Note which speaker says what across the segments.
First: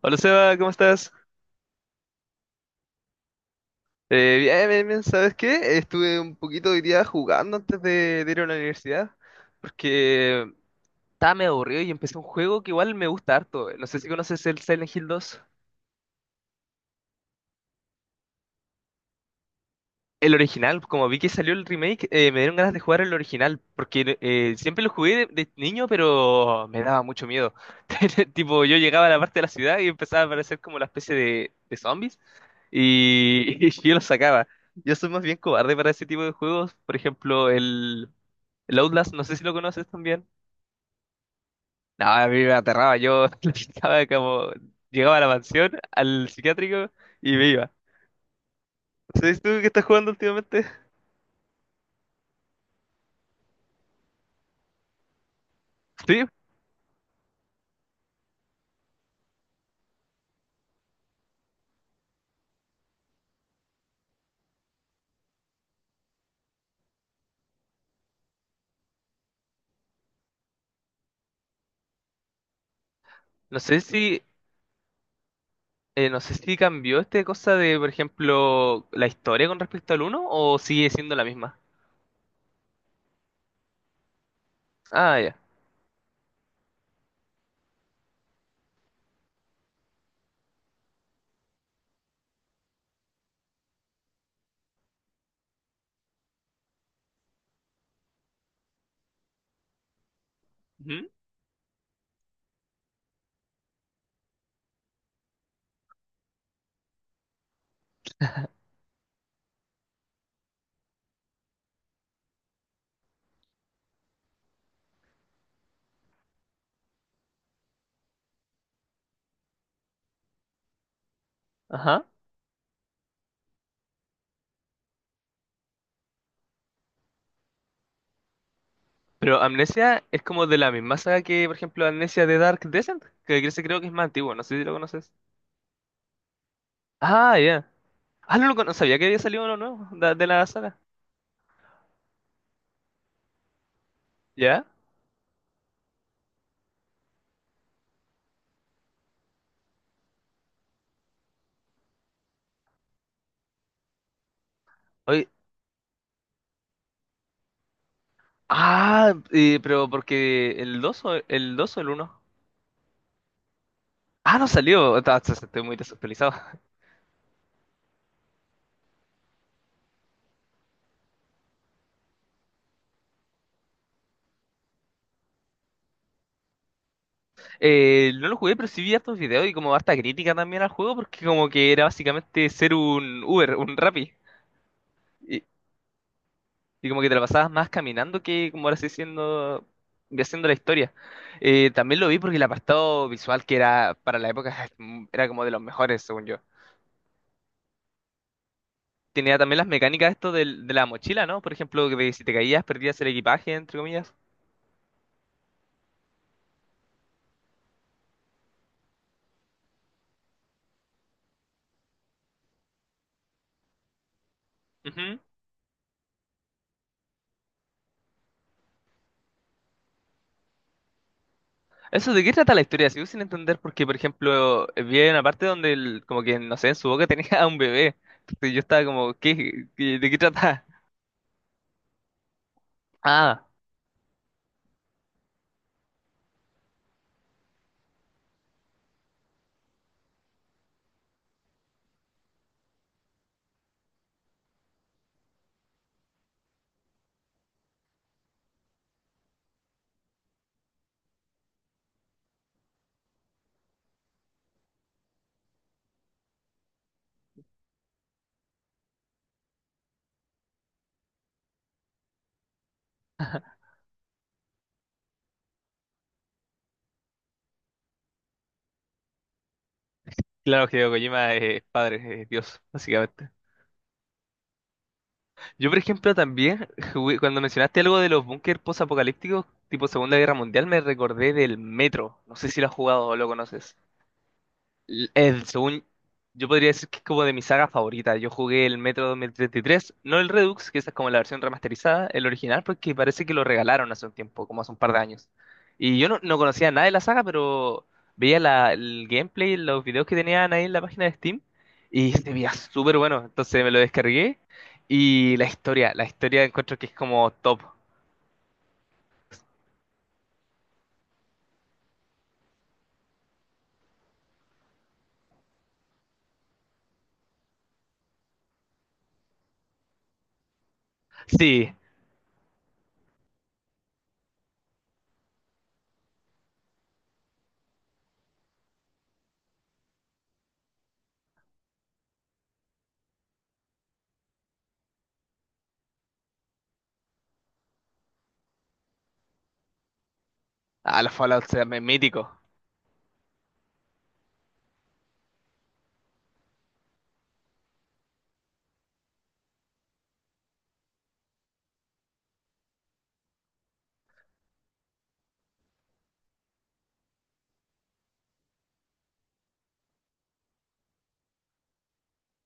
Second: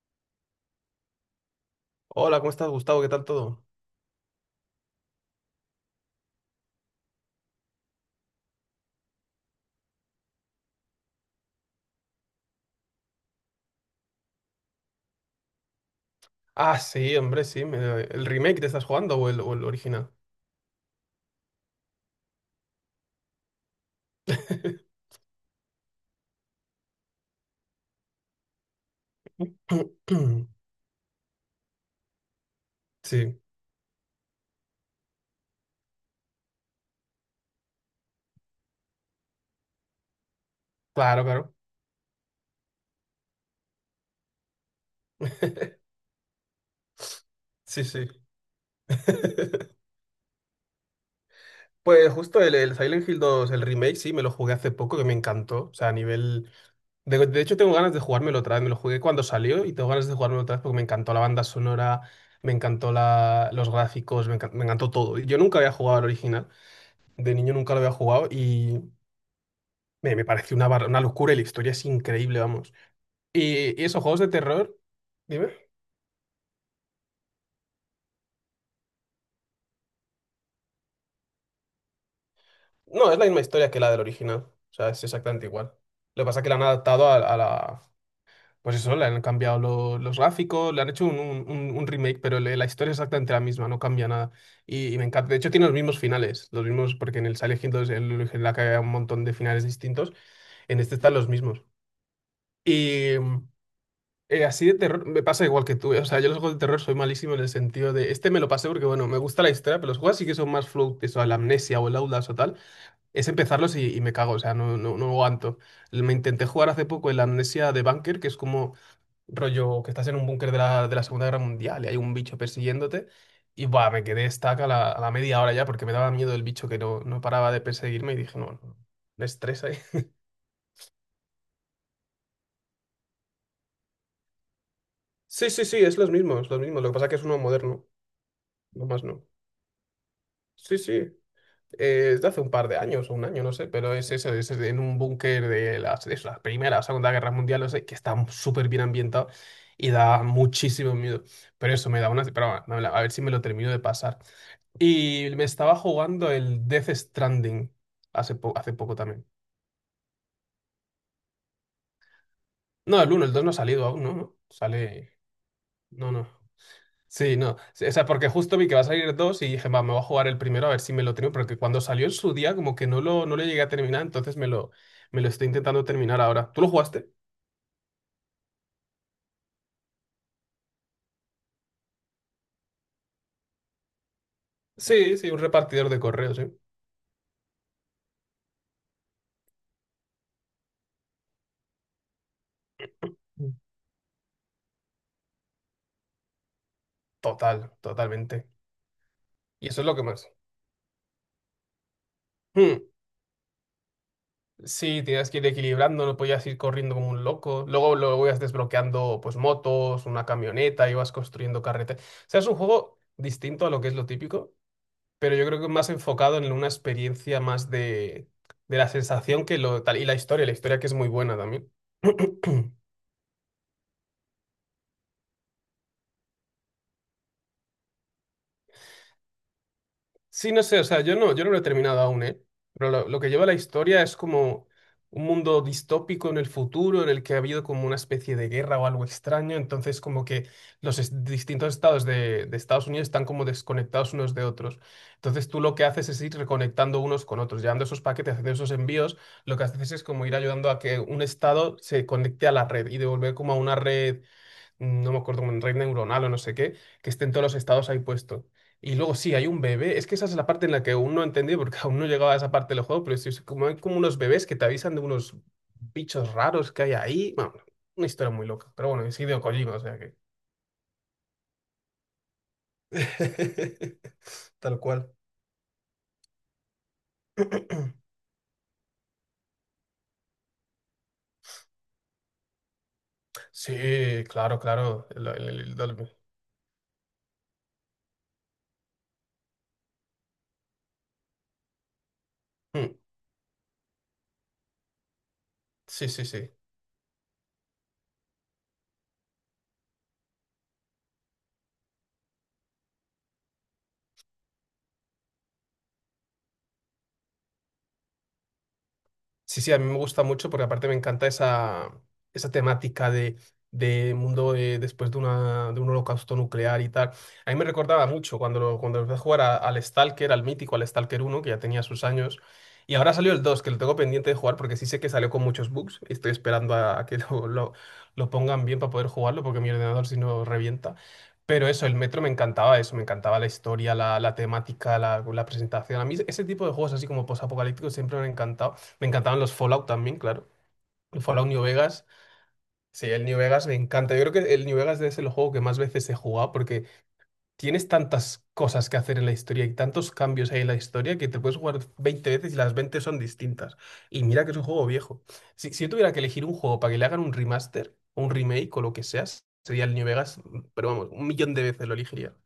Speaker 1: Hola Seba, ¿cómo estás?
Speaker 2: Hola, ¿cómo estás, Gustavo? ¿Qué tal todo?
Speaker 1: Bien, bien, bien, ¿sabes qué? Estuve un poquito hoy día jugando antes de ir a la universidad porque estaba medio aburrido y empecé un juego que igual me gusta harto. No sé si conoces el Silent Hill 2.
Speaker 2: Ah, sí, hombre, sí. ¿El remake te estás jugando o el original?
Speaker 1: El original, como vi que salió el remake, me dieron ganas de jugar el original porque siempre lo jugué de niño, pero me daba mucho miedo. Tipo, yo llegaba a la parte de la ciudad y empezaba a aparecer como la especie de zombies.
Speaker 2: Sí,
Speaker 1: Y y yo lo sacaba. Yo soy más bien cobarde para ese tipo de juegos. Por ejemplo, el Outlast, no sé si lo conoces también.
Speaker 2: claro, claro.
Speaker 1: No, a mí me aterraba. Yo estaba como... Llegaba a la mansión, al psiquiátrico y me iba.
Speaker 2: Sí, sí.
Speaker 1: ¿No sé si tú que estás jugando últimamente?
Speaker 2: Pues justo el Silent Hill 2, el remake, sí, me lo jugué hace poco, que me encantó. O sea, a
Speaker 1: Sí.
Speaker 2: nivel... De hecho, tengo ganas de jugármelo otra vez. Me lo jugué cuando salió y tengo ganas de jugármelo otra vez porque me encantó la banda sonora, me encantó la, los gráficos, me encantó todo. Yo nunca había jugado al original. De niño nunca lo había jugado y... Me parece una locura y la historia es increíble, vamos.
Speaker 1: No
Speaker 2: ¿Y,
Speaker 1: sé
Speaker 2: y esos
Speaker 1: si...
Speaker 2: juegos de terror? Dime.
Speaker 1: no sé si cambió esta cosa de, por ejemplo, la historia con respecto al uno o sigue siendo la misma.
Speaker 2: No, es la misma historia que la del original. O sea, es
Speaker 1: Ah, ya.
Speaker 2: exactamente igual. Lo que pasa es que la han adaptado a la... Pues eso, le han cambiado los gráficos, le han hecho un, un remake, pero la historia es exactamente la misma, no cambia nada. Y me encanta. De hecho, tiene los mismos finales, los mismos, porque en el Silent Hill 2, el original que había un montón de finales distintos, en este
Speaker 1: Ujú.
Speaker 2: están los mismos. y Así de terror, me pasa igual que tú. O sea, yo los juegos de terror soy malísimo en el sentido de. Este me lo pasé porque, bueno, me gusta la historia, pero los juegos sí que son más float, eso, la amnesia o el Outlast o tal. Es empezarlos y me cago, o sea, no, no, no aguanto. Me intenté jugar hace poco el Amnesia de Bunker, que es como rollo que estás en un búnker de la Segunda Guerra Mundial y hay
Speaker 1: Ajá.
Speaker 2: un bicho persiguiéndote. Y buah, me quedé estaca a la media hora ya porque me daba miedo el bicho que no, no paraba de perseguirme y dije, no, no, me
Speaker 1: Pero
Speaker 2: estresa.
Speaker 1: Amnesia es como de la misma saga que, por ejemplo, Amnesia de Dark Descent, que creo que es más antiguo, no sé si lo conoces.
Speaker 2: Sí, sí, sí, es los mismos, los mismos. Lo que pasa es que es
Speaker 1: Ah,
Speaker 2: uno
Speaker 1: ya.
Speaker 2: moderno,
Speaker 1: Ah, no, no
Speaker 2: no
Speaker 1: sabía
Speaker 2: más
Speaker 1: que había
Speaker 2: no.
Speaker 1: salido uno nuevo la
Speaker 2: Sí,
Speaker 1: saga.
Speaker 2: sí. Es de hace un par de años o un año, no sé, pero es eso, es
Speaker 1: ¿Ya?
Speaker 2: en un búnker de las, de la Primera o Segunda Guerra Mundial, no sé, que está súper bien ambientado y da muchísimo miedo. Pero eso me da una... Pero bueno, a ver si me lo termino de pasar.
Speaker 1: Oye,
Speaker 2: Y me estaba jugando el Death Stranding hace, hace poco también.
Speaker 1: pero porque el 2 o el uno.
Speaker 2: No, el uno el 2 no ha salido aún, ¿no? No,
Speaker 1: Ah, no salió.
Speaker 2: sale...
Speaker 1: Estoy muy
Speaker 2: No, no.
Speaker 1: desactualizado.
Speaker 2: Sí, no. Sí, o sea, porque justo vi que va a salir dos y dije, va, me voy a jugar el primero a ver si me lo termino, porque cuando salió en su día como que no lo, no lo llegué a terminar, entonces me lo estoy intentando terminar ahora. ¿Tú lo jugaste?
Speaker 1: No lo jugué, pero sí vi hartos videos y como harta crítica también al juego, porque como que era básicamente ser un Uber, un Rappi.
Speaker 2: Sí, sí, un repartidor de correos, ¿eh?
Speaker 1: Y como que te la pasabas más caminando que como ahora haciendo la historia. También lo vi porque el apartado visual
Speaker 2: Mm.
Speaker 1: que era para la época era como de los mejores, según yo.
Speaker 2: Total, totalmente.
Speaker 1: Tenía también las
Speaker 2: Y eso es lo que
Speaker 1: mecánicas
Speaker 2: más.
Speaker 1: esto la mochila, ¿no? Por ejemplo, que si te caías
Speaker 2: Hmm.
Speaker 1: perdías el equipaje, entre comillas.
Speaker 2: Sí, tienes que ir equilibrando, no podías ir corriendo como un loco. Luego luego ibas desbloqueando pues motos, una camioneta, ibas construyendo carreteras. O sea, es un juego distinto a lo que es lo típico,
Speaker 1: Ujú.
Speaker 2: pero yo creo que más enfocado en una experiencia más de la sensación que lo tal. Y la historia que es muy buena también.
Speaker 1: Eso, ¿de qué trata la historia? Sigo sin entender porque, por ejemplo, vi una parte donde como que, no sé, en su boca tenía a un bebé. Entonces yo estaba como, ¿de qué
Speaker 2: Sí, no
Speaker 1: trata?
Speaker 2: sé, o sea, yo no, yo no lo he terminado aún, ¿eh? Pero lo que
Speaker 1: Ah,
Speaker 2: lleva la historia es como un mundo distópico en el futuro en el que ha habido como una especie de guerra o algo extraño, entonces como que distintos estados de Estados Unidos están como desconectados unos de otros. Entonces tú lo que haces es ir reconectando unos con otros, llevando esos paquetes, haciendo esos envíos, lo que haces es como ir ayudando a que un estado se conecte a la red y devolver como a una red, no me acuerdo, como en red neuronal o no sé qué, que estén todos los estados ahí puestos. Y luego sí, hay un bebé. Es que esa es la parte en la que aún no entendí, porque aún no llegaba a esa parte del juego, pero sí, es como hay como unos bebés que te avisan de unos bichos raros que hay ahí. Bueno, una historia muy loca. Pero bueno, es Hideo Kojima, o sea que.
Speaker 1: claro, que Kojima es padre, es Dios, básicamente.
Speaker 2: Tal cual.
Speaker 1: Yo, por ejemplo, también, cuando mencionaste algo de los búnker posapocalípticos, tipo Segunda Guerra Mundial, me recordé del Metro. No sé si lo has jugado o lo
Speaker 2: Sí,
Speaker 1: conoces.
Speaker 2: claro, claro. El-
Speaker 1: Según
Speaker 2: el-
Speaker 1: yo podría decir que es como de mi saga favorita. Yo jugué el Metro 2033, no el Redux, que esa es como la versión remasterizada, el original, porque
Speaker 2: Mm,
Speaker 1: parece que lo regalaron hace un tiempo, como hace un par de años. Y yo
Speaker 2: sí,
Speaker 1: no,
Speaker 2: sí,
Speaker 1: no
Speaker 2: sí.
Speaker 1: conocía nada de la saga, pero veía el gameplay, los videos que tenían ahí en la página de Steam, y se veía súper bueno. Entonces me lo descargué. Y la historia encuentro que es como top.
Speaker 2: Sí, sí, a mí me gusta mucho porque aparte me encanta esa, esa temática de, después de, una, de un holocausto nuclear y tal. A mí me recordaba mucho cuando, cuando empecé a jugar al Stalker, al mítico, al Stalker uno que ya
Speaker 1: Sí,
Speaker 2: tenía sus años. Y ahora salió el 2 que lo tengo pendiente de jugar porque sí sé que salió con muchos bugs. Estoy esperando a que lo pongan bien para poder jugarlo porque mi ordenador si no revienta. Pero eso, el Metro me encantaba eso, me encantaba la historia, la temática, la presentación. A mí ese tipo de juegos así como posapocalípticos siempre me han encantado. Me encantaban los Fallout también, claro.
Speaker 1: a los
Speaker 2: El
Speaker 1: Fallout
Speaker 2: Fallout New
Speaker 1: se me
Speaker 2: Vegas.
Speaker 1: mítico.
Speaker 2: Sí, el New Vegas me encanta. Yo creo que el New Vegas es el juego que más veces he jugado porque tienes tantas cosas que hacer en la historia y tantos cambios hay en la historia que te puedes jugar 20 veces y las 20 son distintas. Y mira que es un juego viejo. Si, si yo tuviera que elegir un juego para que le hagan un remaster, un remake o lo que sea, sería el New Vegas, pero vamos, un millón de veces lo elegiría.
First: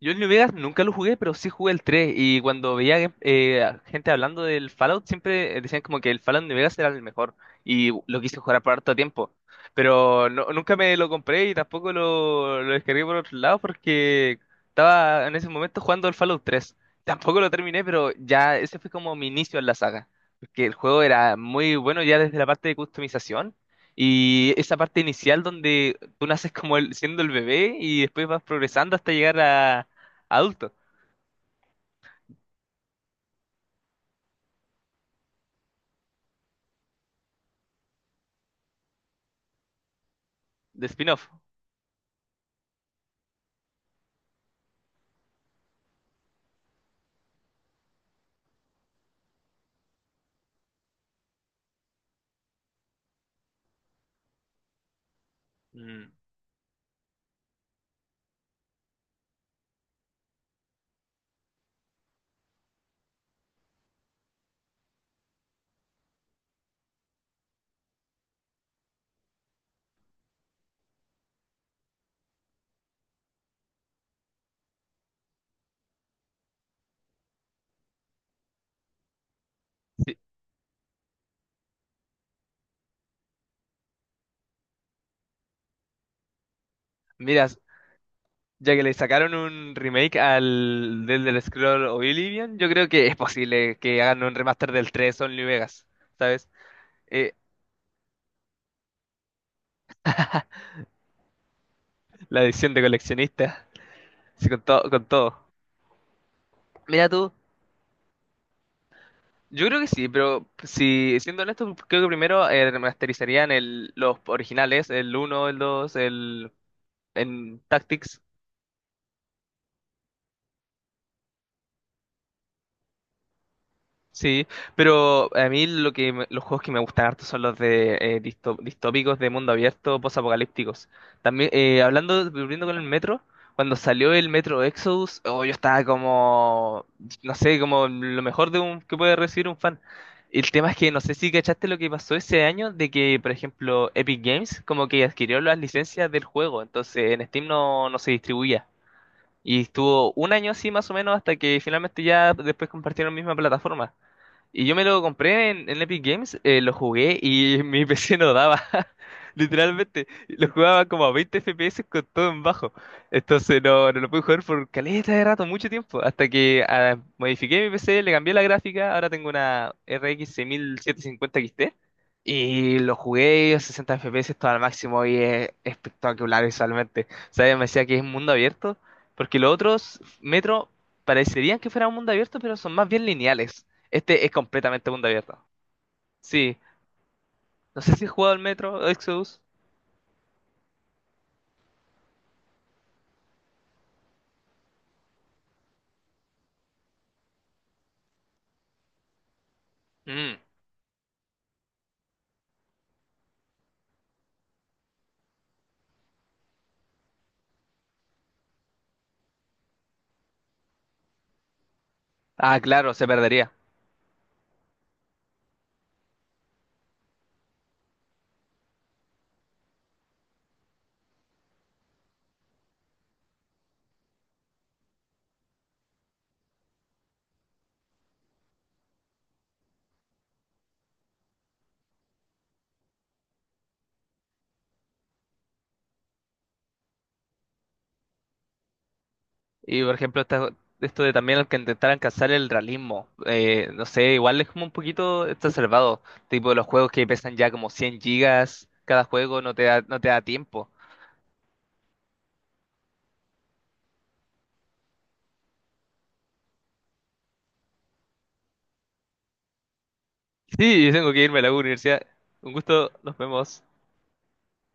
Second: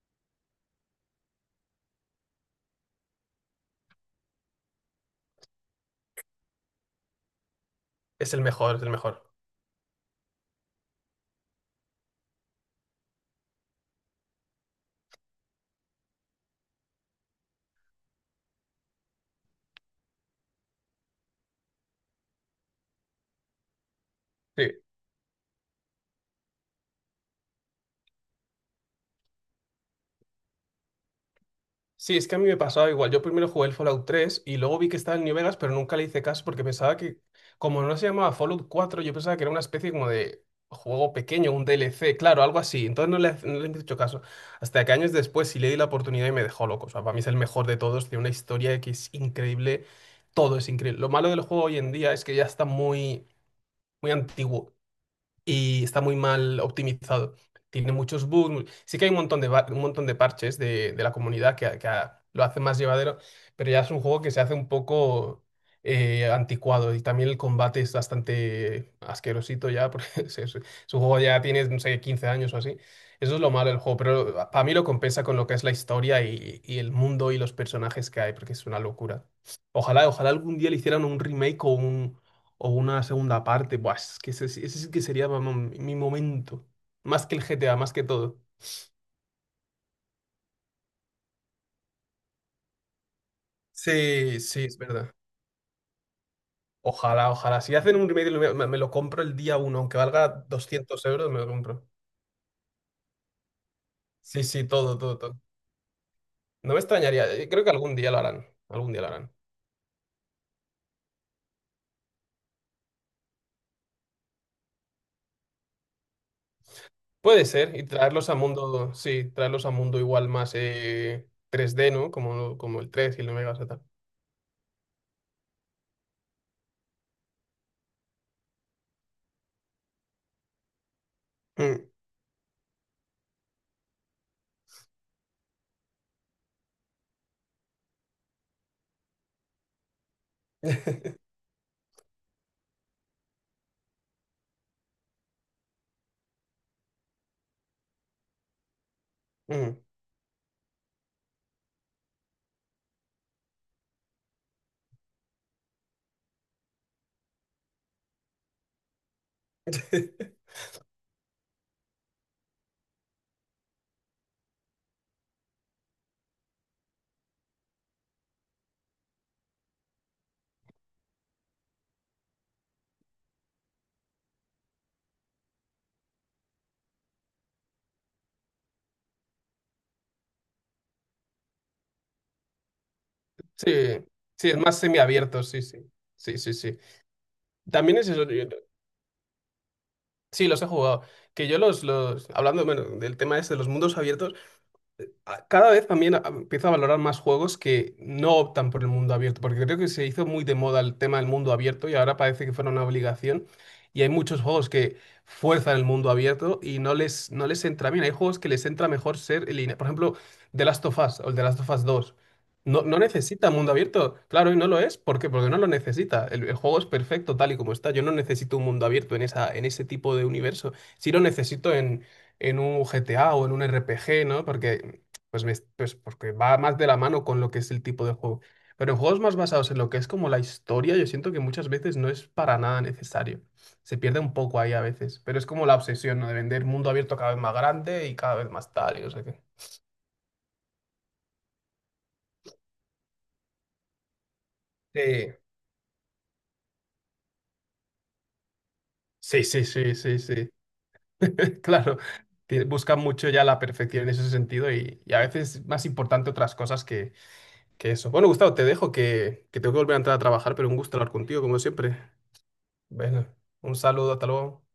Speaker 1: Yo el New Vegas nunca lo jugué, pero sí jugué el 3 y cuando veía a gente hablando del Fallout siempre decían como que el Fallout New Vegas era el mejor y lo
Speaker 2: Es
Speaker 1: quise
Speaker 2: el
Speaker 1: jugar por
Speaker 2: mejor, es el
Speaker 1: harto
Speaker 2: mejor.
Speaker 1: tiempo, pero nunca me lo compré y tampoco lo descargué por otro lado porque estaba en ese momento jugando el Fallout tres. Tampoco lo terminé, pero ya ese fue como mi inicio en la saga, porque el juego era muy bueno ya desde la parte de customización. Y
Speaker 2: Sí.
Speaker 1: esa parte inicial donde tú naces como siendo el bebé y después vas progresando hasta llegar a adulto,
Speaker 2: Sí, es que a mí me pasaba igual. Yo primero jugué el Fallout 3 y luego vi que estaba el New Vegas, pero nunca le hice caso porque pensaba que, como no se llamaba Fallout 4, yo pensaba que era una especie como de
Speaker 1: de
Speaker 2: juego
Speaker 1: spin-off.
Speaker 2: pequeño, un DLC, claro, algo así. Entonces no le, no le he hecho caso. Hasta que años después sí le di la oportunidad y me dejó loco. O sea, para mí es el mejor de todos, tiene una historia que es increíble, todo es increíble. Lo malo del juego hoy en día es que ya está muy, muy antiguo y está
Speaker 1: Mm,
Speaker 2: muy mal optimizado. Tiene muchos bugs. Sí que hay un montón de, un montón de parches de la comunidad que, lo hace más llevadero, pero ya es un juego que se hace un poco anticuado y también el combate es bastante asquerosito ya, porque su juego ya tiene, no sé, 15 años o así. Eso es lo malo del juego, pero para mí lo compensa con lo que es la historia y el mundo y los personajes que hay, porque es una locura. Ojalá,
Speaker 1: sí.
Speaker 2: ojalá algún día le hicieran un remake o una segunda parte. Buah, es que ese sí que sería vamos, mi momento. Más que el
Speaker 1: Mira,
Speaker 2: GTA, más que todo.
Speaker 1: ya que le sacaron un remake al del Scroll Oblivion, yo creo que es posible que hagan un
Speaker 2: Sí, sí,
Speaker 1: remaster
Speaker 2: es
Speaker 1: del
Speaker 2: verdad.
Speaker 1: 3, Only Vegas, ¿sabes?
Speaker 2: Ojalá,
Speaker 1: Eh,
Speaker 2: ojalá. Si hacen un remake, me, me lo compro el día uno, aunque valga 200 euros, me lo compro.
Speaker 1: la edición de coleccionista,
Speaker 2: Sí,
Speaker 1: sí, con
Speaker 2: sí,
Speaker 1: todo,
Speaker 2: todo,
Speaker 1: con
Speaker 2: todo, todo.
Speaker 1: todo.
Speaker 2: No me
Speaker 1: Mira tú,
Speaker 2: extrañaría. Creo que algún día lo harán. Algún día lo harán.
Speaker 1: yo creo que sí, pero si siendo honesto, creo que primero remasterizarían los originales, el uno, el 2, el
Speaker 2: Puede
Speaker 1: en
Speaker 2: ser. Y
Speaker 1: Tactics.
Speaker 2: traerlos a mundo, sí, traerlos a mundo igual más 3D, ¿no? Como, como el 3 y el 9 Megas y tal.
Speaker 1: Sí, pero a mí lo que los juegos que me gustan harto son los de distópicos de mundo abierto, posapocalípticos. También
Speaker 2: Mm.
Speaker 1: hablando, volviendo con el Metro, cuando salió el Metro Exodus, oh, yo estaba como, no sé, como lo mejor de un que puede recibir un fan. El tema es que no sé si cachaste lo que pasó ese año de que, por ejemplo, Epic Games como que adquirió las licencias del juego, entonces en Steam no, no se distribuía. Y
Speaker 2: Mm.
Speaker 1: estuvo un año así más o menos hasta que finalmente ya después compartieron misma plataforma. Y yo me lo compré en Epic Games, lo jugué y mi PC no daba. Literalmente, lo jugaba como a 20 FPS con todo en bajo. Entonces no, no lo pude jugar por caleta de rato, mucho tiempo. Hasta que modifiqué mi PC, le cambié la gráfica. Ahora tengo una RX 6750 XT. Y lo jugué a 60 FPS todo al máximo y es espectacular visualmente. ¿Sabes? Me decía que es un mundo abierto. Porque los otros Metro parecerían que fuera un mundo abierto, pero son más bien lineales.
Speaker 2: Sí,
Speaker 1: Este es
Speaker 2: sí, es más
Speaker 1: completamente mundo abierto.
Speaker 2: semiabierto, sí, sí. Sí, sí,
Speaker 1: Sí.
Speaker 2: sí.
Speaker 1: No sé
Speaker 2: También
Speaker 1: si he
Speaker 2: es eso.
Speaker 1: jugado al Metro Exodus.
Speaker 2: Sí, los he jugado. Que yo los, hablando, bueno, del tema ese de los mundos abiertos, cada vez también empiezo a valorar más juegos que no optan por el mundo abierto, porque creo que se hizo
Speaker 1: Mm.
Speaker 2: muy de moda el tema del mundo abierto y ahora parece que fuera una obligación. Y hay muchos juegos que fuerzan el mundo abierto y no les, no les entra bien. Hay juegos que les entra mejor ser en línea. Por ejemplo, The Last of Us o el The Last of Us dos.
Speaker 1: Ah,
Speaker 2: No,
Speaker 1: claro,
Speaker 2: no
Speaker 1: se
Speaker 2: necesita
Speaker 1: perdería.
Speaker 2: mundo abierto. Claro, y no lo es. ¿Por qué? Porque no lo necesita. El juego es perfecto tal y como está. Yo no necesito un mundo abierto en esa, en ese tipo de universo. Sí lo necesito en un GTA o en un RPG, ¿no? Porque pues porque va más de la mano con lo que es el tipo de juego. Pero en juegos más basados en lo que es como la historia, yo siento que muchas veces no es para nada necesario. Se pierde un poco ahí a veces, pero es como la obsesión, ¿no? De vender mundo abierto cada vez más grande y cada vez más tal, y no sé qué.
Speaker 1: Y por ejemplo, esto de también el que intentar alcanzar el realismo. No sé, igual es como un poquito exacerbado. Tipo los juegos que pesan ya como 100 gigas. Cada juego
Speaker 2: Sí,
Speaker 1: no te
Speaker 2: sí,
Speaker 1: da,
Speaker 2: sí,
Speaker 1: no te
Speaker 2: sí,
Speaker 1: da
Speaker 2: sí. sí.
Speaker 1: tiempo.
Speaker 2: Claro, buscan mucho ya la perfección en ese sentido y a veces es más importante otras cosas que eso. Bueno, Gustavo, te dejo que tengo que volver a entrar a trabajar, pero un
Speaker 1: Sí, yo
Speaker 2: gusto
Speaker 1: tengo
Speaker 2: hablar
Speaker 1: que irme
Speaker 2: contigo,
Speaker 1: a la
Speaker 2: como siempre.
Speaker 1: universidad. Un gusto, nos
Speaker 2: Bueno,
Speaker 1: vemos.
Speaker 2: un saludo, hasta luego.